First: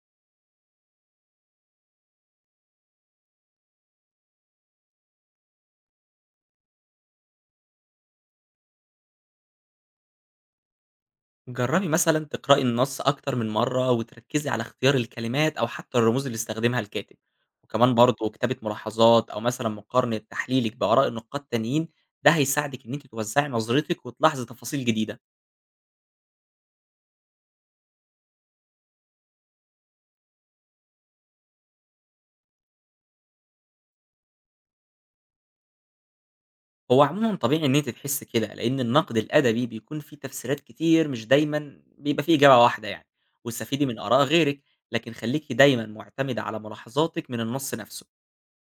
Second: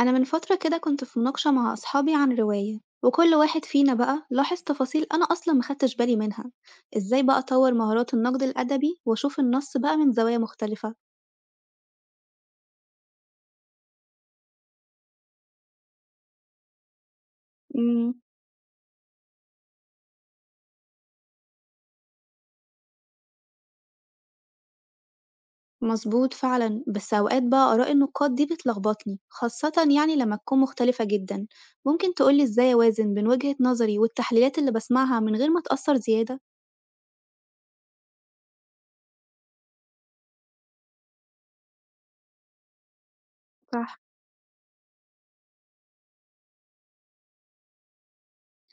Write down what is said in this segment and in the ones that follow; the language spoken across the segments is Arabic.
أنا من فترة كده كنت في مناقشة مع أصحابي عن رواية وكل واحد فينا بقى لاحظ تفاصيل أنا أصلا مخدتش بالي منها. إزاي بقى أطور مهارات النقد الأدبي وأشوف النص بقى من زوايا مختلفة؟ جربي مثلا تقرأي النص أكتر من مرة وتركزي على اختيار الكلمات أو حتى الرموز اللي استخدمها الكاتب. وكمان امم. برضه كتابة ملاحظات أو مثلا مقارنة تحليلك بآراء النقاد التانيين، ده هيساعدك إن أنت توسعي نظرتك وتلاحظي تفاصيل جديدة. مظبوط فعلا، بس أوقات بقى آراء النقاد دي بتلخبطني، خاصة يعني لما تكون مختلفة جدا. ممكن تقولي إزاي أوازن بين وجهة نظري والتحليلات اللي بسمعها من غير ما أتأثر زيادة؟ هو عموما طبيعي إن أنت تحس كده لأن النقد الأدبي بيكون فيه تفسيرات كتير، مش دايما بيبقى فيه إجابة واحدة يعني. واستفيدي من صح. آراء غيرك، لكن خليكي دايما معتمدة على ملاحظاتك من النص نفسه.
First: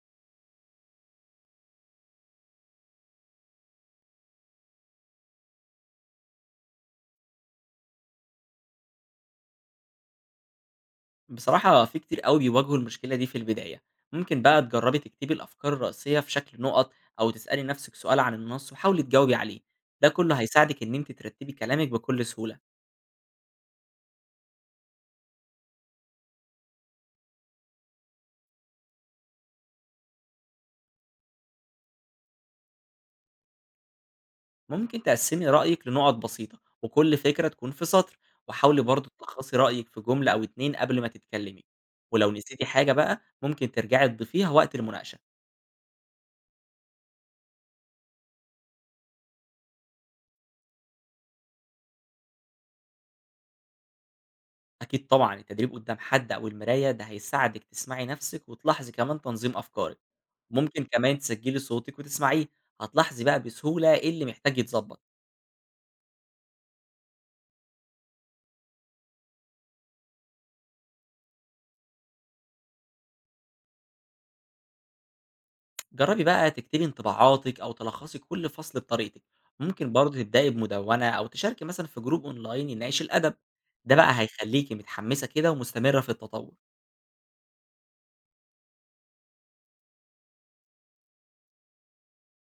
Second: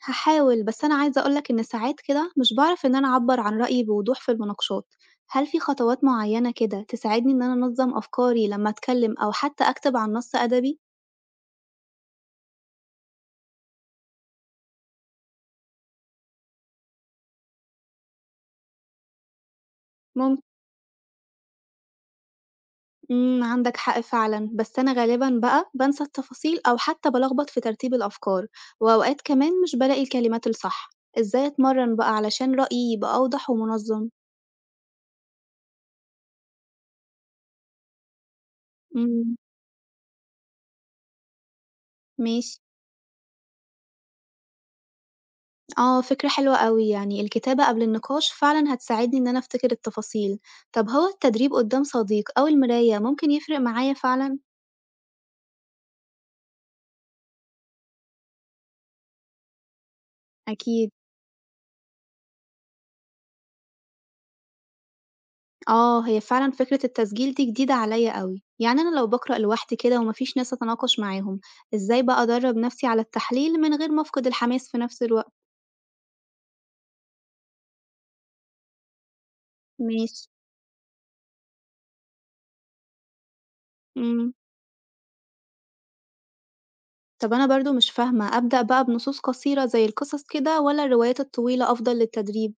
هاحاول، بس أنا عايزة أقول لك إن ساعات كده مش باعرف إن أنا أعبّر عن رأيي بوضوح في المناقشات، هل في خطوات معيّنة كده تساعدني إن أنا أنظّم أفكاري لمّا أتكلم أو حتى أكتب عن نص أدبي؟ بصراحة في كتير أوي بيواجهوا المشكلة دي في البداية، ممكن بقى تجربي تكتبي الأفكار الرئيسية في شكل نقط، أو تسألي نفسك سؤال عن النص وحاولي تجاوبي عليه، ده كله ممك هيساعدك إن أنت ترتبي كلامك بكل سهولة. إمم، عندك حق فعلًا، بس أنا غالبًا بقى بانسى التفاصيل أو حتى بالخبط في ترتيب الأفكار، وأوقات كمان مش بالاقي الكلمات الصح، إزاي أتمرن بقى علشان رأيي يبقى أوضح ومنظم؟ ممكن تقسمي رأيك لنقط بسيطة وكل فكرة تكون في سطر، وحاولي برضه إمم. تلخصي رأيك في جملة أو 2 قبل ما تتكلمي، ولو ماشي. نسيتي حاجة بقى ممكن ترجعي تضيفيها وقت المناقشة. آه، فكرة حلوة أوي، يعني الكتابة قبل النقاش فعلًا هتساعدني إن أنا أفتكر التفاصيل، طب هو التدريب قدام صديق أو المراية ممكن يفرق معايا فعلًا؟ أكيد طبعا التدريب قدام حد أو المراية ده هيساعدك تسمعي نفسك وتلاحظي كمان تنظيم أفكارك. ممكن أكيد. كمان تسجّلي صوتِك وتسمعيه، هتلاحظي بقى بسهولة إيه اللي محتاج يتضبّط. آه، هي فعلًا فكرة التسجيل دي جديدة عليا أوي، يعني أنا لو بقرأ لوحدي كده ومفيش ناس أتناقش معاهم، إزاي بقى أدرب نفسي على التحليل من غير ما أفقد الحماس في نفس الوقت؟ جرّبي بقى تكتبي انطباعاتِك أو تلخّصي كل فصل بطريقتِك، ممكن ماشي. برضه تبدئي بمدوّنة أو تشاركي مثلًا في جروب أونلاين يناقش الأدب، ده بقى إمم. هيخلّيكِ متحمّسة كده ومستمرة في التطوّر. طب أنا برضه مش فاهمة، أبدأ بقى بنصوص قصيرة زي القصص كده والّا الروايات الطويلة أفضل للتدريب؟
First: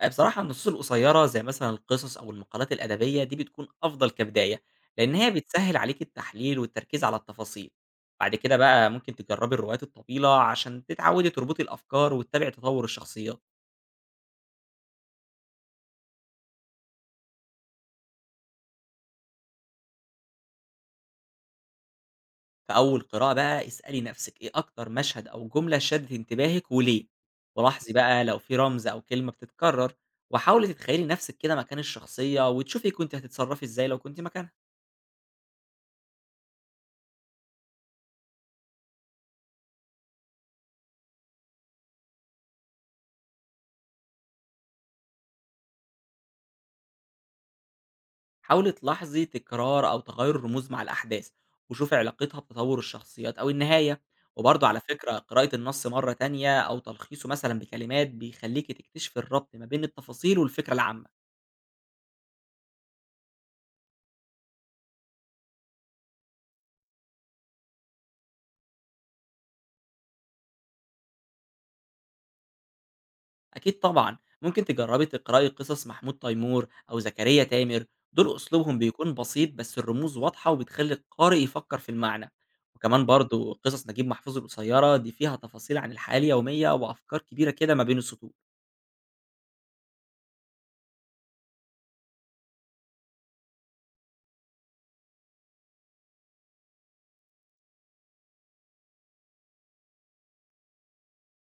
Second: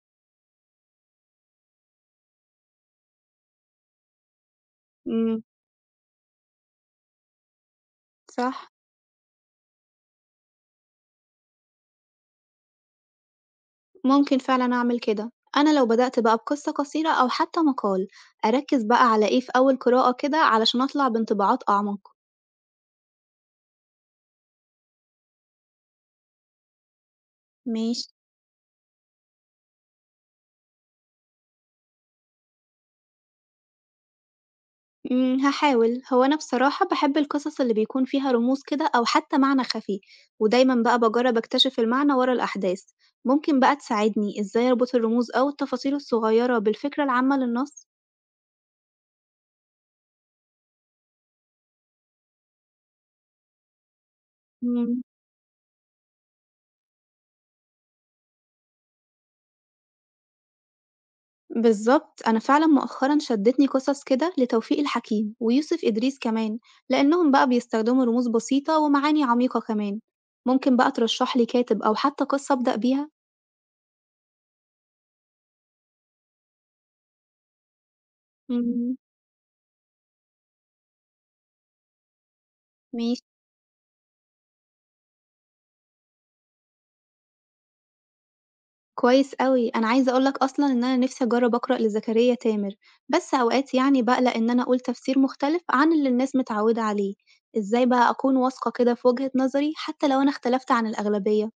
بصراحة النصوص القصيّرة زي مثلًا القصص أو المقالات الأدبية دي بتكون أفضل كبداية، لإن هي إمم. بتسهّل عليكِ التحليل والتركيز على التفاصيل. بعد كده صح. بقى ممكن تجرّبي الروايات الطويلة عشان تتعوّدي تربطي الأفكار وتتابعي تطوّر الشخصيات. ممكن فعلًا أعمل كده، أنا لو بدأت بقى بقصة قصيرة أو حتى مقال، أركّز بقى على إيه في أول قراءة كده علشان أطلع بانطباعات أعمق. في أول قراءة بقى اسألي نفسِك إيه أكتر مشهد أو جملة شدت انتباهِك وليه، ولاحظي ماشي. بقى لو في رمز أو كلمة بتتكرر، وحاولي تتخيلي نفسِك كده مكان الشخصية وتشوفي كنتِ هتتصرفي إزاي لو كنتِ مكانها. إمم، هاحاول. هو أنا بصراحة باحب القصص اللي بيكون فيها رموز كده أو حتى معنى خفي، ودايمًا بقى باجرّب أكتشف المعنى ورا الأحداث. ممكن بقى تساعدني إزاي أربط الرموز أو التفاصيل الصغيرة بالفكرة العامة للنص؟ حاولي تلاحظي تكرار أو تغير الرموز مع الأحداث، وشوفي علاقتها بتطور الشخصيات أو النهاية. وبرضه على إمم. فكرة قراءة النص مرة تانية أو تلخيصه مثلًا بكلمات بيخليكِ تكتشفي الربط ما بين التفاصيل والفكرة العامة. بالظبط، أنا فعلا مؤخرا شدتني قصص كده لتوفيق الحكيم ويوسف إدريس كمان، لأنهم بقى بيستخدموا رموز بسيطة ومعاني عميقة كمان. ممكن بقى ترشح لي كاتب أو حتى قصة أبدأ بيها؟ أكيد طبعًا، ممكن تجربي تقرأي قصص محمود تيمور أو زكريا تامر، دول أسلوبهم مم. بيكون بسيط بس الرموز واضحة وبتخلّي القارئ يفكّر في المعنى، وكمان ماشي. برضه قصص نجيب محفوظ القصيّرة دي فيها تفاصيل عن الحياة اليومية وأفكار كبيرة كده ما بين السطور. كويس أوي، أنا عايزة أقولك أصلا إن أنا نفسي أجرب أقرأ لزكريا تامر، بس أوقات يعني بقلق إن أنا أقول تفسير مختلف عن اللي الناس متعودة عليه. إزاي بقى أكون واثقة كده في وجهة نظري حتى لو أنا اختلفت عن الأغلبية؟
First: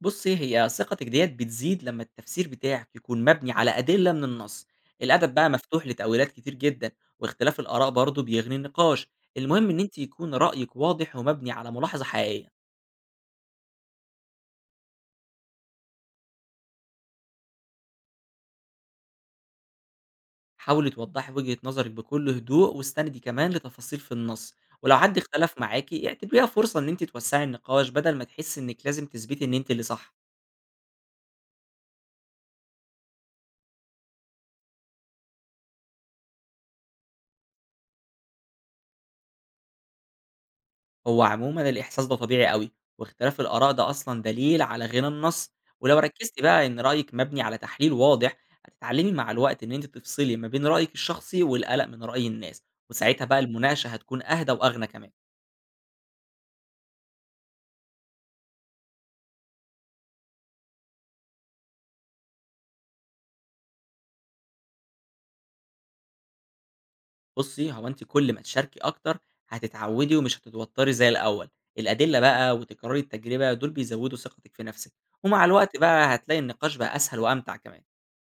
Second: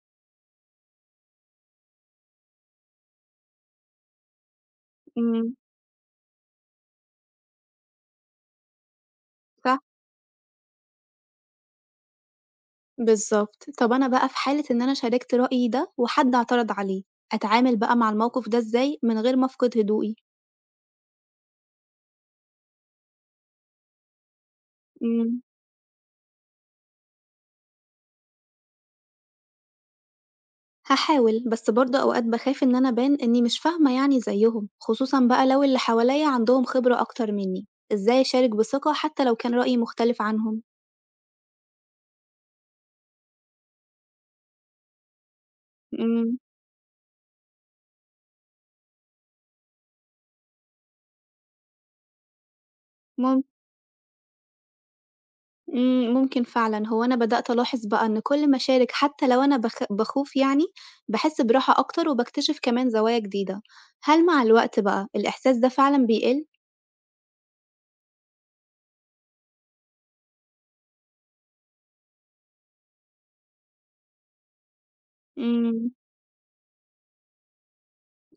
بُصّي، هي ثقتِك ديّة بتزيد لمّا التفسير بتاعِك يكون مبني على أدلة من النص، الأدب بقى مم. مفتوح لتأويلات كتير جدًا، واختلاف الآراء برضه بيغني النقاش، المهم إن فعلا. أنتِ يكون رأيِك واضح ومبني على ملاحظة حقيقية. بالضبط. طب أنا بقى في حالة إن أنا شاركت رأيي ده وحد اعترض عليه، أتعامل بقى مع الموقف ده إزاي من غير ما أفقد هدوئي؟ حاولي توضحي وجهة نظرِك بكل هدوء، واستندي كمان لتفاصيل في النص، ولو حد إمم، اختلف معاكِ اعتبريها فرصة إن أنتِ توسّعي النقاش بدل ما تحسّي إنِّك لازم تثبتي إن أنتِ اللي صح. هاحاول، بس برضه أوقات باخاف إن أنا أبان إني مش فاهمة يعني زيّهم، خصوصًا بقى لو اللي حواليّا عندهم خبرة أكتر منّي، إزاي أشارك بثقة حتى لو كان رأيي مختلف عنهم؟ هو عمومًا الإحساس ده طبيعي أوي، واختلاف الآراء ده أصلًا دليل على غنى النص، ولو إمم. ركّزتِ بقى إن رأيِك مبني على تحليل واضح، هتتعلّمي مع الوقت إن أنتِ تفصلي ما بين رأيِك الشخصي والقلق من رأي الناس، وساعتها بقى ممكن. المناقشة هتكون أهدى وأغنى كمان. إمم، ممكن فعلًا، هو أنا بدأت ألاحظ بقى إن كل ما أشارك حتى لو أنا باخوف يعني، باحس براحة أكتر وباكتشف كمان زوايا جديدة. هل مع الوقت بقى الإحساس ده فعلًا بيقل؟ بُصّي، هو أنتِ كل ما تشاركي أكتر هتتعودي ومش هتتوتري زي الأول، الأدلة بقى وتكرار التجربة دول بيزودوا ثقتِك في نفسِك، ومع الوقت إمم. بقى هتلاقي النقاش بقى أسهل وأمتع كمان.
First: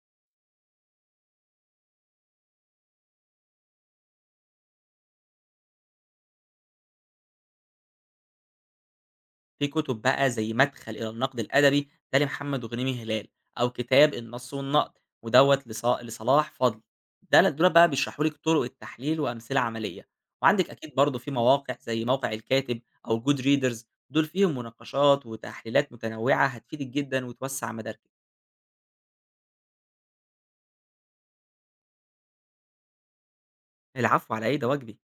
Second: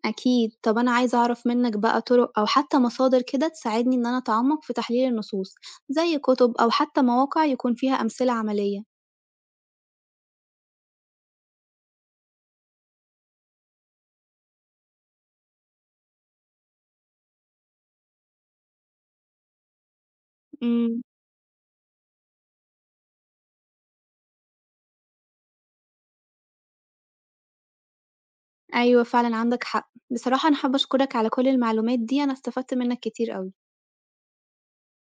أكيد. طب أنا عايزة أعرف منك بقى طرق أو حتى مصادر كده تساعدني إن أنا أتعمق في تحليل النصوص، زي كتب أو حتى مواقع يكون فيها أمثلة عملية. في كتب بقى زي مدخل إلى النقد الأدبي ده لمحمد غنيمي هلال، أو كتاب النص والنقد ودوّة لص لصلاح فضل، ده دول بقى بيشرحوا لِك طرق التحليل وأمثلة عملية، وعندِك أكيد إمم. برضه في مواقع زي موقع الكاتب أو good readers، دول فيهم مناقشات وتحليلات متنوعة هتفيدِك جدًا وتوسّع مداركِك. أيوه فعلًا عندك حق. بصراحة أنا حابة أشكرك على كل المعلومات دي، أنا استفدت منك كتير أوي. العفو على إيه، ده واجبي.